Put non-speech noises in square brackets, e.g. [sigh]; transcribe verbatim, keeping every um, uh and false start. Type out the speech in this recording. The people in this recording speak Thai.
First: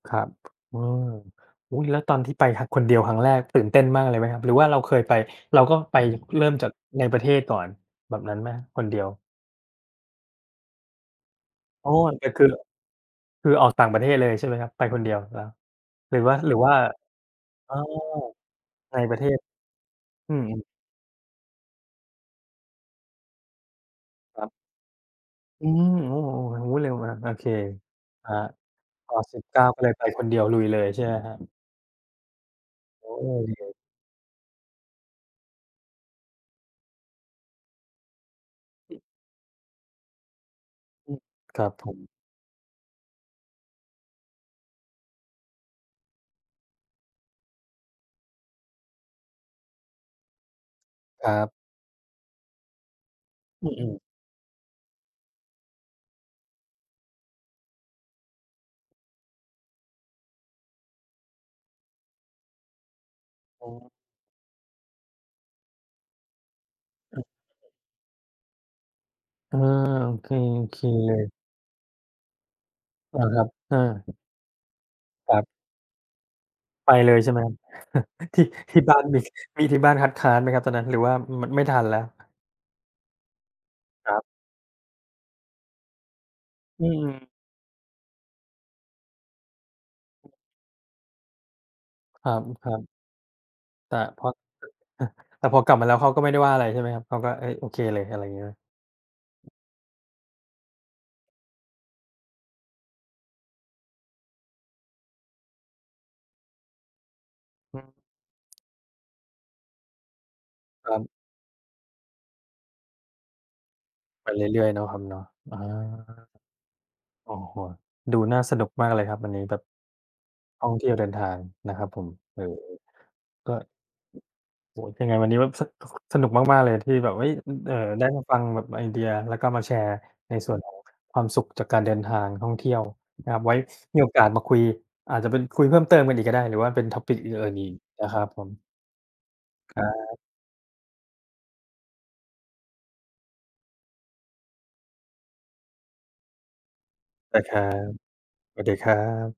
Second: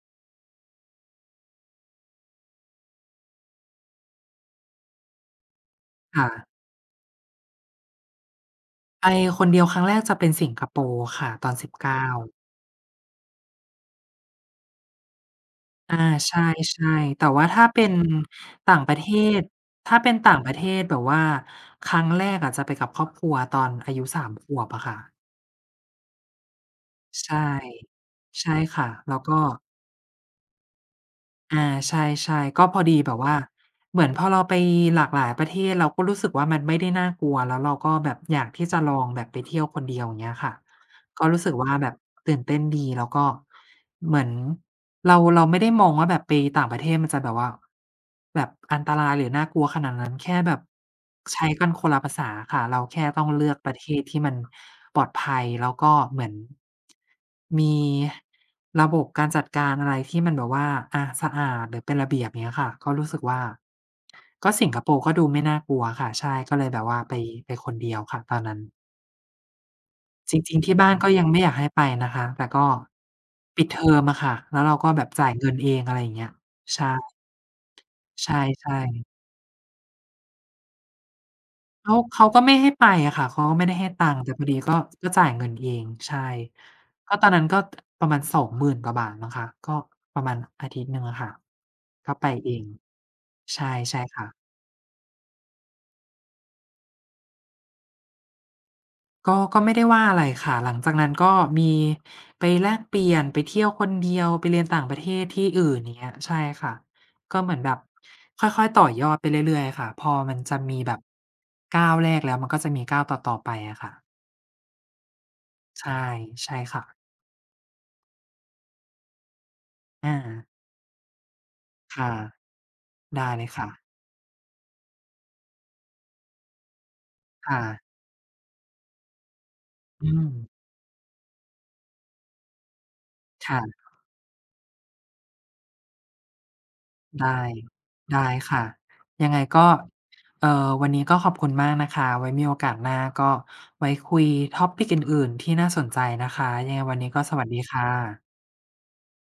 ครับ อืม อุ๊ย แล้วตอนที่ไป ท คนเดียวครั้งแรก ตื่นเต้นมากเลยไหมครับ? หรือว่าเราเคยไป เราก็ไปค่เะ ริ่มจากในประเทศก่อนแบบนั้นไหม? คนเดียไปว คนเดียวครั้งแรกจะเป็นสิงคโปร์ค่ะ ตอน สิบเโอก้ ้แต่า คือ ล คือออกต่างประเทศเลยใช่ไหมครับ ไปคนเดียว แล้ว อา หรือใว่า หรือว่า ช่ ๆ แต่ว่าถ้าอ๋อ เป็นต่างปใรนะเทประเทศ ศ ถ้าเป็นตอ่ืางม ประเทๆ ศแบบว่าครั้งแรกอะจะไปกับครอบครัวตอนอายุ สาม ครขับ วบอะค่ะ อืม โอ้โฮ โอ้ เร็วเหมือนกัน โใอช่ เค อะฮะ ใช่ค่ะ แอล๋้อ วก็ สิบเก้า ก็เลยไปคนเดียว ลุยเลยใช่ไหมครับ? อา ใช่ ๆ ก็พอดีโอแ้ บบว่า ดีเลย เหมือนพอเราไปหลากหลายประเทศเราก็รู้สึกว่า มันไม่ได้น่ากลัว แล้วเราก็แบบอยากที่จะลอืออ งแบบไปเที่ยวคนเดียว อย่างเงี้ยค่ะ อืม ก็รู้สึกครัว่บาผแบบม ตื่นเต้นดี แล้วก็เหมือนเรา เราไม่ได้มองว่าแบบไปต่างประเทศมันจะแบบว่า แบบอันตรายหรือน่ากลัวขนาดนั้น แค่แบบครัใช้บ กันคนละภาษาค่ะ เราแค่ต้องเลือกอืประเทม ศๆ ที่มันปลอดภัย แล้วก็เหมือน [tsk] มีระบบการจัดการอะไรที่มันแบบว่า อะ สะอาดหรือเป็นระเบียบ เงี้ยค่ะ ก็รู้สึกว่า อ๋อ ก็สิงคโปร์ก็ดูไม่น่ากลัวค่ะ ใช่ ก็เลยแบบว่าไป อือ ไปคนเดียวค่ะตอนนั้น อา โอเค จริโง อๆ ทีเ่คบ้านก็เลยังย ไม่อยากให้ไปนะคะ แต่ก็อา ครับ ปิดอเทอมา อะค่ะ แล้วเราก็แบบจ่าคยรับ เงินเอง อะไรเงี้ย ใช่ ไปเลยใช่ไหมครับ [chuckles] ใที่ ช่ ที่บ้าๆ นมี มีที่บ้านคัดค้านไหมครับตอนนั้น หรือว่า ม มันไม่ทันเขแา ล้ว? เขาก็ไม่ให้ไปอะค่ะ เขาก็ไม่ได้ให้ตัครงัค์ บ แต่พอดีก็ จ ก็จ่ายเงินเอง ใช่ อืก็ม ตอนนั้นก็ ประมาณ สองหมื่น กว่าบาทมั้งคะ ก็ประมาณอาทิตย์หนึ่งอะค่ะ ก็ไคปรับ เออือ ง ครับ ใช่ ใแตช่่คพ่อ ะ [chuckles] แต่พอกลับมาแล้วเขาก็ไม่ได้ว่าอะไรใช่ไหมครับ เขาก็ เอ๊ย โอเคเลย อะไรงี้ไหม? ก็ ก็ไม่ได้ว่าอะไรค่ะ หลังจากนั้นก็มีไปแลกเปลี่ยน ไปเที่ยวคนเดียว ไปเรียนต่างประเทศที่อื่น อย่างเงี้ย ใช่ค่ะ ก็เหมือนแบอบือ ค่อย ๆ ต่อยอดไปเรื่อย ๆ อะค่ะ พอมันจะมีคแบรับบ ก้าวแรก แล้วมันก็จะมีก้าวต่อ ๆ ไปอะค่ะ ไปเรื่อย ๆ เนาะครับเนาะ อา ใช่ ใช่ค่ะ โอ้โฮ ดูน่าสนุกมากเลยครับ อันนี้แบบ อา ท่องเที่ยวเดินทางนะครับคผม ่ะ เออ ได้เลๆ ยก็ อ ค่ะ โอ้ ยังไงวันนี้แบบ ส ค สนุกมาก ๆ เลยที่แบบ เอ๊ย คอ ่เอ่อ ะ ได้มาฟังแบบไอเดีย แล้วก็มาแชร์อืในม ส่วนของความสุขจากการเดินทางท่องเที่ยวนะครับ ไคว้่ะ มีโอกาสมาคุย อาจจะเป็นคุยเพิ่มเติมกันอีกก็ได้ หรือว่าเป็น topic ได้ อื่น ๆ อีกนะไดคร้ับผค่ม ะ ยังไงก็ ครับ เอ่อ วันนี้ก็ขอบคุณมากนะคะ ไว้มีโอกาสหน้าก็ไว้คุย topic อื่น ๆ ที่น่าสนใจนะคะ ยังไงวันนี้ก็สได้วัสคดีรัค่ะ บ สวัสดีครับ